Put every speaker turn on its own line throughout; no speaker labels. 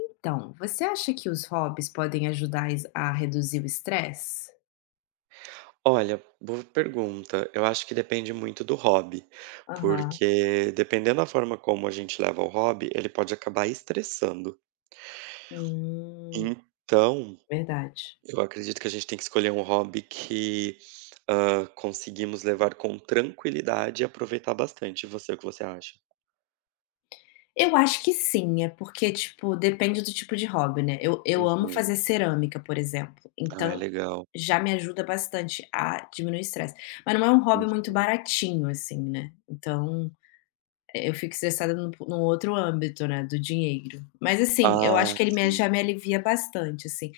Então, você acha que os hobbies podem ajudar a reduzir o estresse?
Olha, boa pergunta. Eu acho que depende muito do hobby,
Aham.
porque dependendo da forma como a gente leva o hobby, ele pode acabar estressando.
Hum,
Então,
verdade.
eu acredito que a gente tem que escolher um hobby que conseguimos levar com tranquilidade e aproveitar bastante. E você, o que você acha?
Eu acho que sim, é porque, tipo, depende do tipo de hobby, né? Eu amo
Uhum.
fazer cerâmica, por exemplo.
Ah, é
Então,
legal.
já me ajuda bastante a diminuir o estresse. Mas não é um hobby muito
Uhum.
baratinho, assim, né? Então, é, eu fico estressada num outro âmbito, né? Do dinheiro. Mas, assim, eu
Ah,
acho que ele
sim.
já me alivia bastante, assim.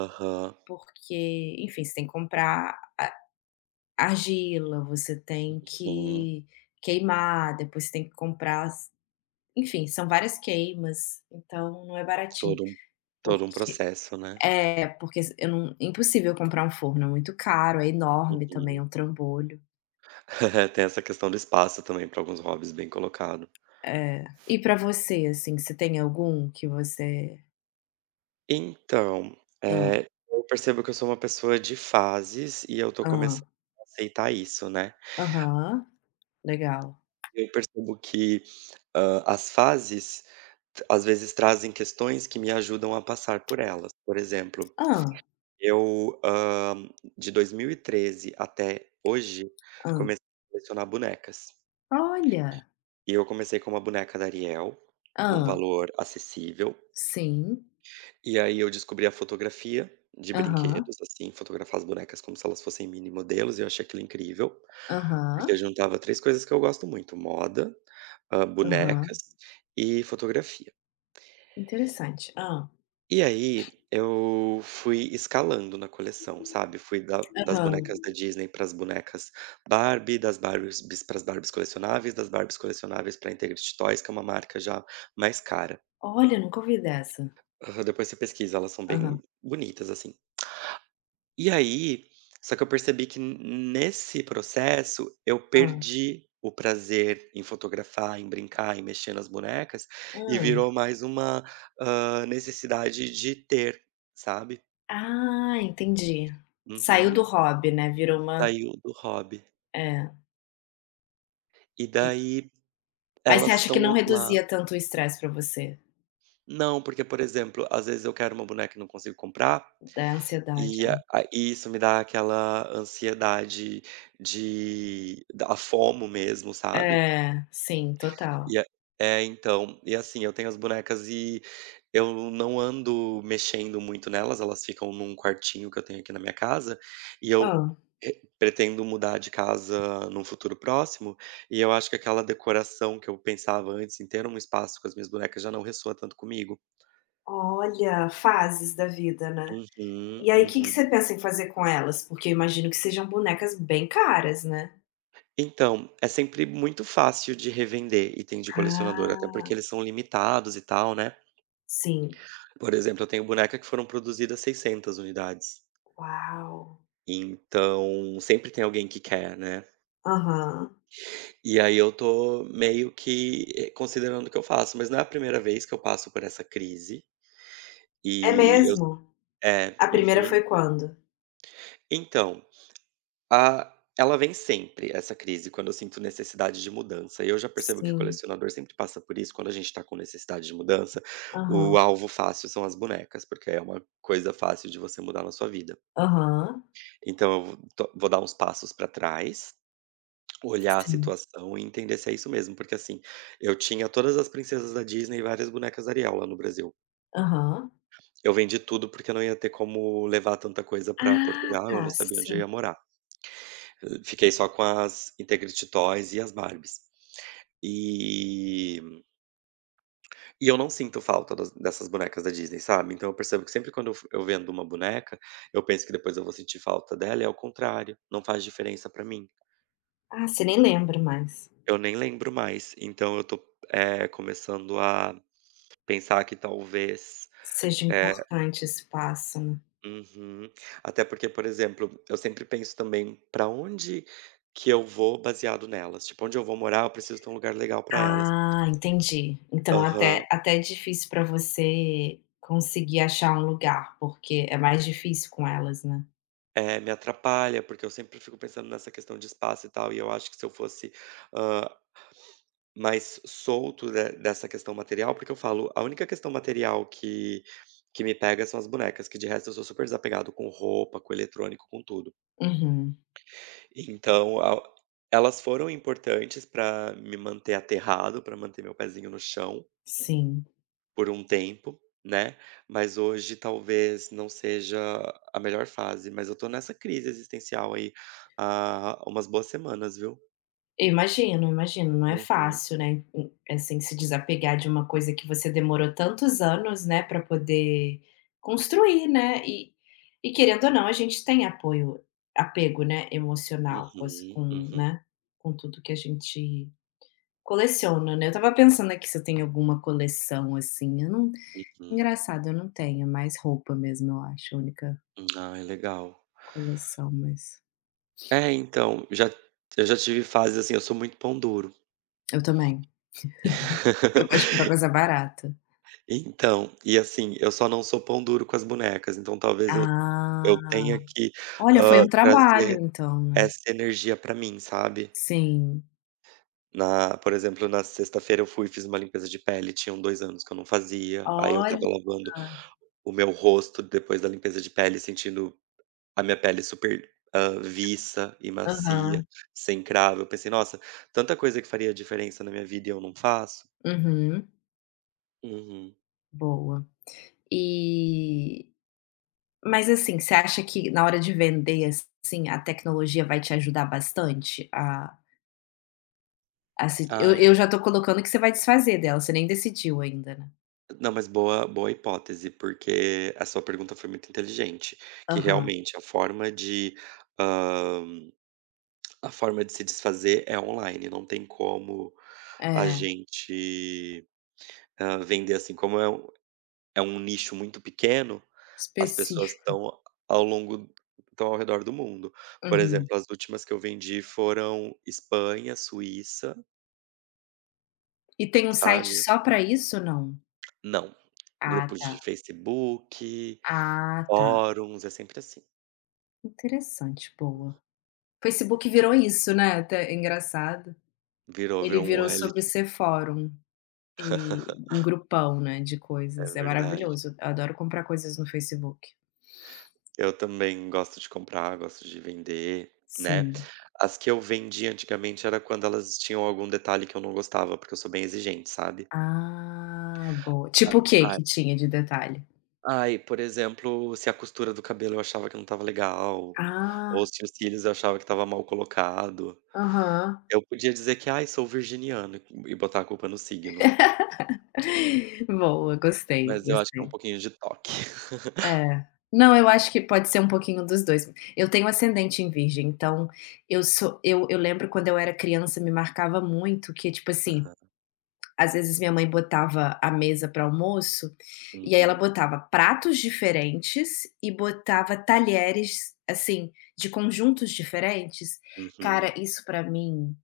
Aham.
Porque, enfim, você tem que comprar argila, você tem
Uhum.
que queimar, depois você tem que comprar as, enfim, são várias queimas, então não é baratinho,
Todo um, todo um
porque
processo, né?
é, porque s eu não impossível comprar um forno, é muito caro, é enorme também, é
Uhum.
um trambolho.
Tem essa questão do espaço também para alguns hobbies, bem colocado.
É. E pra você, assim, você tem algum que você...
Então,
Ah,
eu percebo que eu sou uma pessoa de fases e eu tô
ah,
começando a aceitar isso, né.
aham, legal.
Eu percebo que, as fases, às vezes, trazem questões que me ajudam a passar por elas. Por exemplo,
Ah,
eu, de 2013 até hoje, comecei
ah,
a colecionar bonecas.
olha!
E eu comecei com uma boneca da Ariel, num
Ah,
valor acessível.
sim.
E aí eu descobri a fotografia de
Aham,
brinquedos, assim, fotografar as bonecas como se elas fossem mini modelos, e eu achei aquilo incrível,
aham,
porque juntava 3 coisas que eu gosto muito: moda,
aham.
bonecas e fotografia.
Interessante. Ah,
E aí eu fui escalando na coleção, sabe, fui da das
aham.
bonecas da Disney para as bonecas Barbie, das Barbies para as Barbies colecionáveis, das Barbies colecionáveis para Integrity Toys, que é uma marca já mais cara.
Olha, nunca ouvi dessa.
Aham, depois você pesquisa, elas são bem
Aham.
bonitas, assim. E aí, só que eu percebi que n nesse processo eu
Hã.
perdi o prazer em fotografar, em brincar, em mexer nas bonecas, e
Hã.
virou mais uma, necessidade de ter, sabe.
Ah, entendi. Saiu do
Uhum.
hobby, né, virou uma...
Saiu do hobby.
é.
E
E
daí
mas você
elas
acha que não
estão lá
reduzia tanto o estresse pra você,
não, porque, por exemplo, às vezes eu quero uma boneca e não consigo comprar,
da ansiedade,
e a e isso me dá aquela ansiedade de da a FOMO mesmo, sabe.
é. É, sim, total.
E a é, então, e assim, eu tenho as bonecas e eu não ando mexendo muito nelas, elas ficam num quartinho que eu tenho aqui na minha casa, e
Hã.
eu re pretendo mudar de casa num futuro próximo, e eu acho que aquela decoração que eu pensava antes em ter um espaço com as minhas bonecas já não ressoa tanto comigo.
Olha, fases da vida, né.
Uhum,
E aí, que você
uhum.
pensa em fazer com elas? Porque eu imagino que sejam bonecas bem caras, né?
Então, é sempre muito fácil de revender item de colecionador, até
Ah,
porque eles são limitados e tal, né.
sim.
Por exemplo, eu tenho boneca que foram produzidas 600 unidades.
Uau.
Então, sempre tem alguém que quer, né.
Aham.
E aí eu tô meio que, considerando o que eu faço, mas não é a primeira vez que eu passo por essa crise,
É
e eu
mesmo?
é,
A primeira
uhum.
foi quando?
Então, a ela vem sempre, essa crise, quando eu sinto necessidade de mudança, e eu já percebo que
Sim.
colecionador sempre passa por isso, quando a gente tá com necessidade de mudança,
Aham.
o alvo fácil são as bonecas, porque é uma coisa fácil de você mudar na sua vida.
Aham,
Então eu vou dar uns passos pra trás, olhar a
sim,
situação e entender se é isso mesmo, porque assim, eu tinha todas as princesas da Disney e várias bonecas Ariel lá no Brasil.
aham.
Eu vendi tudo porque eu não ia ter como levar tanta coisa pra
Ah,
Portugal, eu
tá,
não sabia onde eu
sim.
ia morar. Fiquei só com as Integrity Toys e as Barbies. E, e eu não sinto falta dessas bonecas da Disney, sabe? Então eu percebo que sempre quando eu, eu vendo uma boneca, eu penso que depois eu vou sentir falta dela, e é o contrário, não faz diferença pra mim.
Ah, você nem lembra mais,
Eu nem lembro mais, então eu tô, começando a pensar que talvez
seja
eh
importante esse passo, né.
uhum. Até porque, por exemplo, eu sempre penso também pra onde que eu vou baseado nelas, tipo, onde eu vou morar, eu preciso ter um lugar legal pra elas.
Ah, entendi. Então
Aham.
até até é difícil para você conseguir achar um lugar, porque é mais difícil com elas, né.
É, me atrapalha, porque eu sempre fico pensando nessa questão de espaço e tal, e eu acho que se eu fosse, hã mais solto de dessa questão material, porque eu falo, a única questão material que me pega são as bonecas, que de resto eu sou super desapegado com roupa, com eletrônico, com tudo.
Uhum,
Então a elas foram importantes para me manter aterrado, para manter meu pezinho no chão
sim.
por um tempo, né, mas hoje talvez não seja a melhor fase, mas eu tô nessa crise existencial aí há umas boas semanas, viu.
Eu imagino, imagino, não é
Uhum,
fácil, né, em assim, se desapegar de uma coisa que você demorou tantos anos, né, para poder construir, né, e querendo ou não, a gente tem apoio apego, né, emocional com as
uhum,
com,
uhum,
né, com tudo que a gente coleciona, né. Eu estava pensando aqui se eu tenho alguma coleção, assim, eu não
uhum.
engraçado, eu não tenho, é mais roupa mesmo, eu acho, a única
Ai, legal.
coleção, mas
É, então, já eu já tive fases assim, eu sou muito pão duro.
eu também. Eu gosto de comprar coisa barata.
Então, e assim, eu só não sou pão duro com as bonecas, então talvez eu
Ah.
tenha que,
Olha, foi um
trazer
trabalho então, né.
essa energia pra mim, sabe.
Sim.
Na Por exemplo, na sexta-feira eu fui e fiz uma limpeza de pele, tinham 2 anos que eu não fazia, aí eu
Olha.
tava lavando o meu rosto depois da limpeza de pele, sentindo a minha pele super, viça e macia,
Aham.
sem cravo, eu pensei: "Nossa, tanta coisa que faria diferença na minha vida e eu não faço".
Uhum.
Uhum.
Boa. E mas, assim, você acha que na hora de vender, assim, a tecnologia vai te ajudar bastante a se eu
Ai,
eu já tô colocando que você vai desfazer dela, você nem decidiu ainda, né.
não, mas boa hipótese, porque a sua pergunta foi muito inteligente, que
Aham.
realmente a forma de, hã, a forma de se desfazer é online, não tem como a
É,
gente, vender assim, como é um nicho muito pequeno, as pessoas
específico.
estão ao longo estão ao redor do mundo. Por
Uhum.
exemplo, as últimas que eu vendi foram Espanha, Suíça,
E tem um site
sabe.
só pra isso, não?
Não,
Ah,
grupos de
tá.
Facebook,
Ah, tá.
Fóruns, é sempre assim.
Interessante, boa. Facebook virou isso, né, até engraçado. Ele
Virou um
virou sobre
reality.
ser fórum e um grupão, né, de
É
coisas. É
verdade.
maravilhoso, eu adoro comprar coisas no Facebook.
Eu também gosto de comprar, gosto de vender, né.
Sim.
As que eu vendi antigamente era quando elas tinham algum detalhe que eu não gostava, porque eu sou bem exigente, sabe.
Ah, boa.
A
Tipo o que
ai
que tinha de detalhe?
ai, por exemplo, se a costura do cabelo eu achava que não estava legal, ou
Ah,
se os cílios eu achava que estava mal colocado.
aham.
Eu podia dizer que: "Ai, sou virginiano", e botar a culpa no signo.
Boa, gostei,
Mas eu acho que é um
gostei.
pouquinho de toque.
É. Não, eu acho que pode ser um pouquinho dos 2. Eu tenho ascendente em virgem, então eu sou eu lembro quando eu era criança me marcava muito que, tipo assim, às vezes minha mãe botava a mesa para almoço, e aí ela
Uhum,
botava pratos diferentes e botava talheres assim de conjuntos diferentes. Cara,
uhum.
isso para mim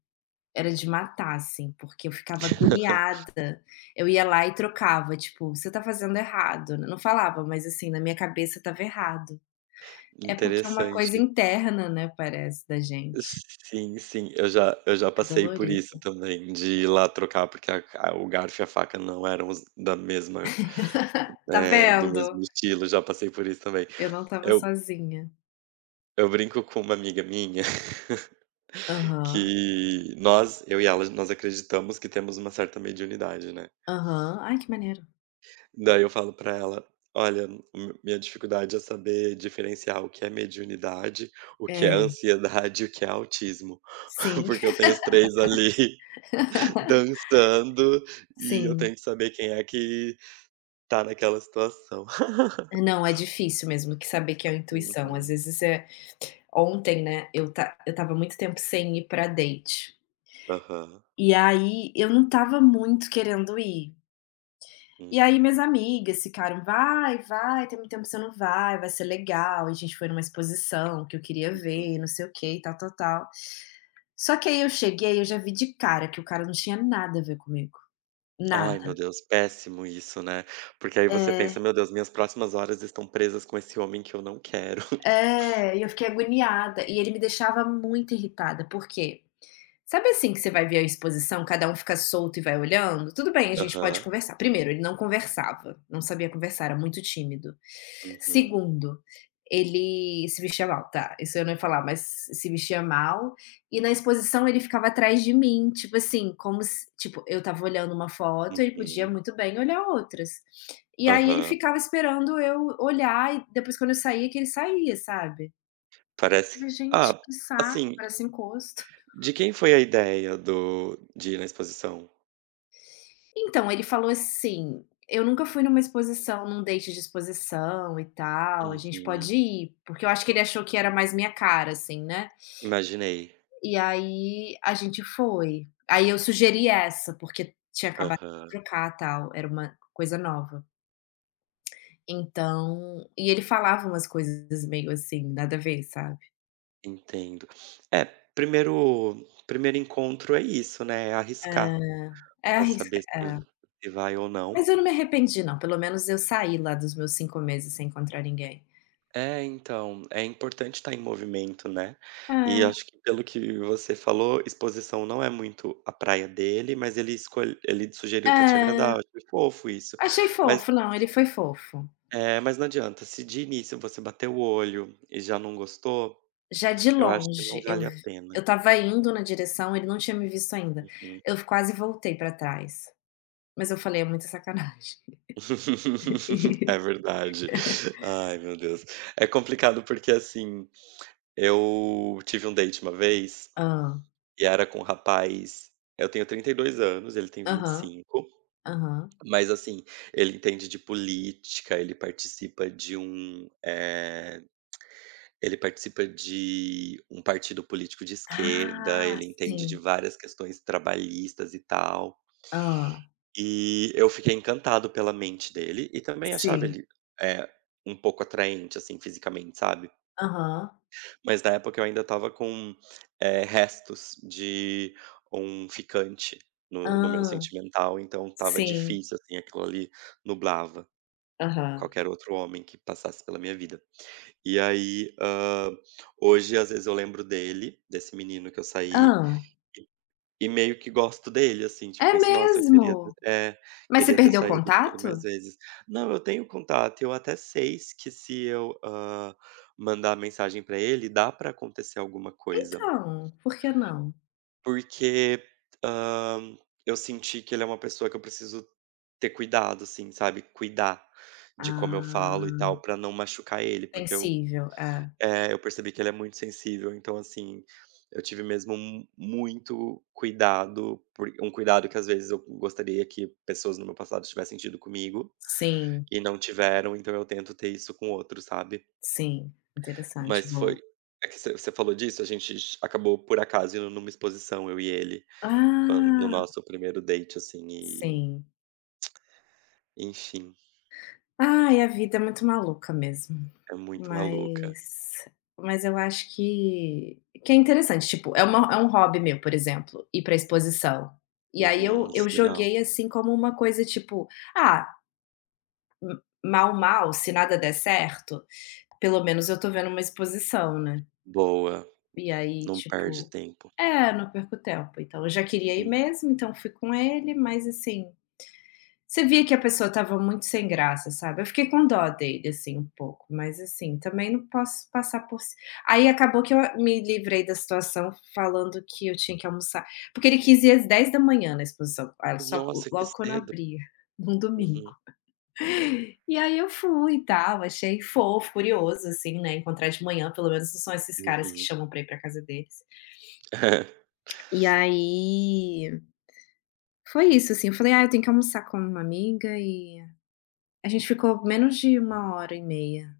era de matar, assim, porque eu ficava agoniada. Eu ia lá e trocava, tipo, você tá fazendo errado, né? Não falava, mas assim, na minha cabeça estava errado. É porque é uma coisa
Interessante.
interna, né, parece da gente.
Sim, sim, eu já
É
passei por
dolorido.
isso também, de ir lá trocar, porque a o garfo e a faca não eram os da mesma,
Tá
do
vendo?
mesmo estilo, já passei por isso também.
Eu não estava
Eu
sozinha.
eu brinco com uma amiga minha
Aham.
que nós, eu e ela, nós acreditamos que temos uma certa mediunidade, né.
Aham. Ai, que maneiro.
Daí eu falo pra ela: "Olha, mi minha dificuldade é saber diferenciar o que é mediunidade, o que é
É,
ansiedade e o que é autismo,
sim.
porque eu tenho os 3 ali". Dançando, e eu
Sim.
tenho que saber quem é que tá naquela situação.
Não, é difícil mesmo que saber que é a intuição. Às
Uhum.
vezes é ontem, né, eu tava muito tempo sem ir pra date,
Aham.
e aí eu não tava muito querendo ir. E aí
Uhum,
minhas amigas ficaram: "Vai, vai, tem muito tempo que você não vai, vai ser legal". E a gente foi numa exposição que eu queria ver,
uhum.
não sei o que, e tal, tal, tal. Só que aí eu cheguei, eu já vi de cara que o cara não tinha nada a ver comigo,
Ai, meu
nada.
Deus, péssimo isso, né. Porque aí você
É.
pensa: "Meu Deus, minhas próximas horas estão presas com esse homem que eu não quero".
É, e eu fiquei agoniada. E ele me deixava muito irritada. Por quê? Sabe assim que você vai ver a exposição, cada um fica solto e vai olhando? Tudo bem, a gente pode
Aham.
conversar. Primeiro, ele não conversava, não sabia conversar, era muito tímido.
Uhum,
Segundo, ele se vestia mal, tá, isso eu não ia falar, mas se vestia mal, e na exposição ele ficava atrás de mim, tipo assim, como se tipo, eu estava olhando uma foto, ele podia
uhum.
muito bem olhar outras. E aí ele
Aham.
ficava esperando eu olhar e depois quando eu saía que ele saía, sabe.
Parece
Falei: "Gente,
ah,
que saco,
assim,
parece encosto".
de quem foi a ideia do de ir na exposição?
Então, ele falou assim: "Eu nunca fui numa exposição, num date de exposição e tal, a gente
Uhum.
pode ir?" Porque eu acho que ele achou que era mais minha cara, assim, né.
Imaginei.
E aí a gente foi. Aí eu sugeri essa, porque tinha acabado de
Aham.
trocar, tal, era uma coisa nova. Então e ele falava umas coisas meio assim, nada a ver, sabe.
Entendo. É, primeiro primeiro encontro é isso, né, é arriscar
É. É,
para
arrisca,
saber
é.
se vai ou não.
Mas eu não me arrependi não, pelo menos eu saí lá dos meus 5 meses sem encontrar ninguém.
É, então, é importante estar em movimento, né. E
É,
acho que pelo que você falou, exposição não é muito a praia dele, mas ele sugeriu para te agradar, eu
é.
achei fofo isso.
Achei
Mas
fofo, não, ele foi fofo.
é, mas não adianta, se de início você bateu o olho e já não gostou,
Já de
eu acho que não
longe, eu
vale a
vi eu
pena.
estava indo na direção, ele não tinha me visto ainda.
Uhum.
Eu quase voltei pra trás, mas eu falei: "É muita sacanagem".
É verdade. Ai, meu Deus. É complicado porque, assim, eu tive um date uma vez
Hã.
e era com um rapaz, eu tenho 32 anos, ele tem
Aham,
25,
aham.
mas, assim, ele entende de política, ele participa de um, eh, ele participa de um partido político de esquerda,
Ah,
ele entende de
sim.
várias questões trabalhistas e tal.
Hã.
E eu fiquei encantado pela mente dele e também achava
Sim.
ele, é um pouco atraente, assim, fisicamente, sabe.
Aham.
Mas na época eu ainda estava com, restos de um ficante no meu
Hã.
sentimental, então estava
Sim.
difícil, assim, aquilo ali nublava
Aham.
qualquer outro homem que passasse pela minha vida. E aí, hoje às vezes eu lembro dele, desse menino que eu saí
Hã.
e meio que gosto dele, assim, tipo,
É
penso: "Nossa, eu queria ter"
mesmo?
é,
Mas você
"queria ter
perdeu o
saído com ele mais
contato?
vezes". Não, eu tenho contato, eu até sei que se eu, mandar mensagem pra ele, dá pra acontecer alguma coisa.
Então, por que não?
Porque, hã, eu senti que ele é uma pessoa que eu preciso ter cuidado, assim, sabe, cuidar de como eu falo e
Ah,
tal, pra não machucar ele, porque eu
sensível, é.
eu percebi que ele é muito sensível, então assim, eu tive mesmo mu muito cuidado, por um cuidado que às vezes eu gostaria que pessoas no meu passado tivessem tido comigo,
Sim.
e não tiveram, então eu tento ter isso com outros, sabe.
Sim, interessante,
Mas
boa.
foi é que você falou disso, a gente ch acabou por acaso indo numa exposição, eu e ele, quan no
Ah.
nosso primeiro date, assim, e
Sim.
enfim,
Ai, a vida é muito maluca mesmo,
é muito maluca.
mas eu acho que é interessante, tipo, é uma é um hobby meu, por exemplo, ir pra exposição. E aí
Uhum,
eu
isso
eu
é legal.
joguei, assim, como uma coisa, tipo: "Ah, mal, mal, se nada der certo, pelo menos eu tô vendo uma exposição, né".
Boa,
E aí,
não perde
tipo
tempo.
é, não perco tempo. Então eu já queria ir
Uhum.
mesmo, então fui com ele, mas assim. Você via que a pessoa estava muito sem graça, sabe. Eu fiquei com dó dele, assim, um pouco, mas, assim, também não posso passar por ci aí acabou que eu me livrei da situação falando que eu tinha que almoçar porque ele quis ir às 10 da manhã na exposição, aí só
Nossa, que
logo quando
cedo.
abria, num domingo.
Uhum.
E aí eu fui e tal, achei fofo, curioso, assim, né, encontrar de manhã, pelo menos não são esses caras que
Uhum.
chamam pra ir pra casa deles. E aí, foi isso, assim, eu falei: "Ah, eu tenho que almoçar com uma amiga e". A gente ficou menos de uma hora e meia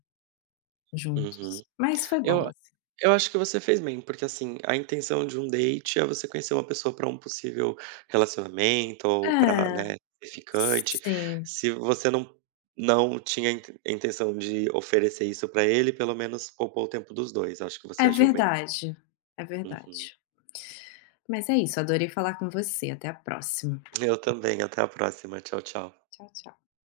juntos,
Uhum.
mas foi bom,
Eu
assim.
eu acho que você fez bem, porque, assim, a intenção de um date é você conhecer uma pessoa para um possível relacionamento ou para,
É,
né, ser ficante.
sim,
Se você não tinha inten a intenção de oferecer isso para ele, pelo menos poupou o tempo dos dois. Acho que você
é
agiu bem.
verdade, é
Uhum.
verdade. Mas é isso, adorei falar com você, até a próxima.
Eu também. Até a próxima. Tchau, tchau.
Tchau, tchau.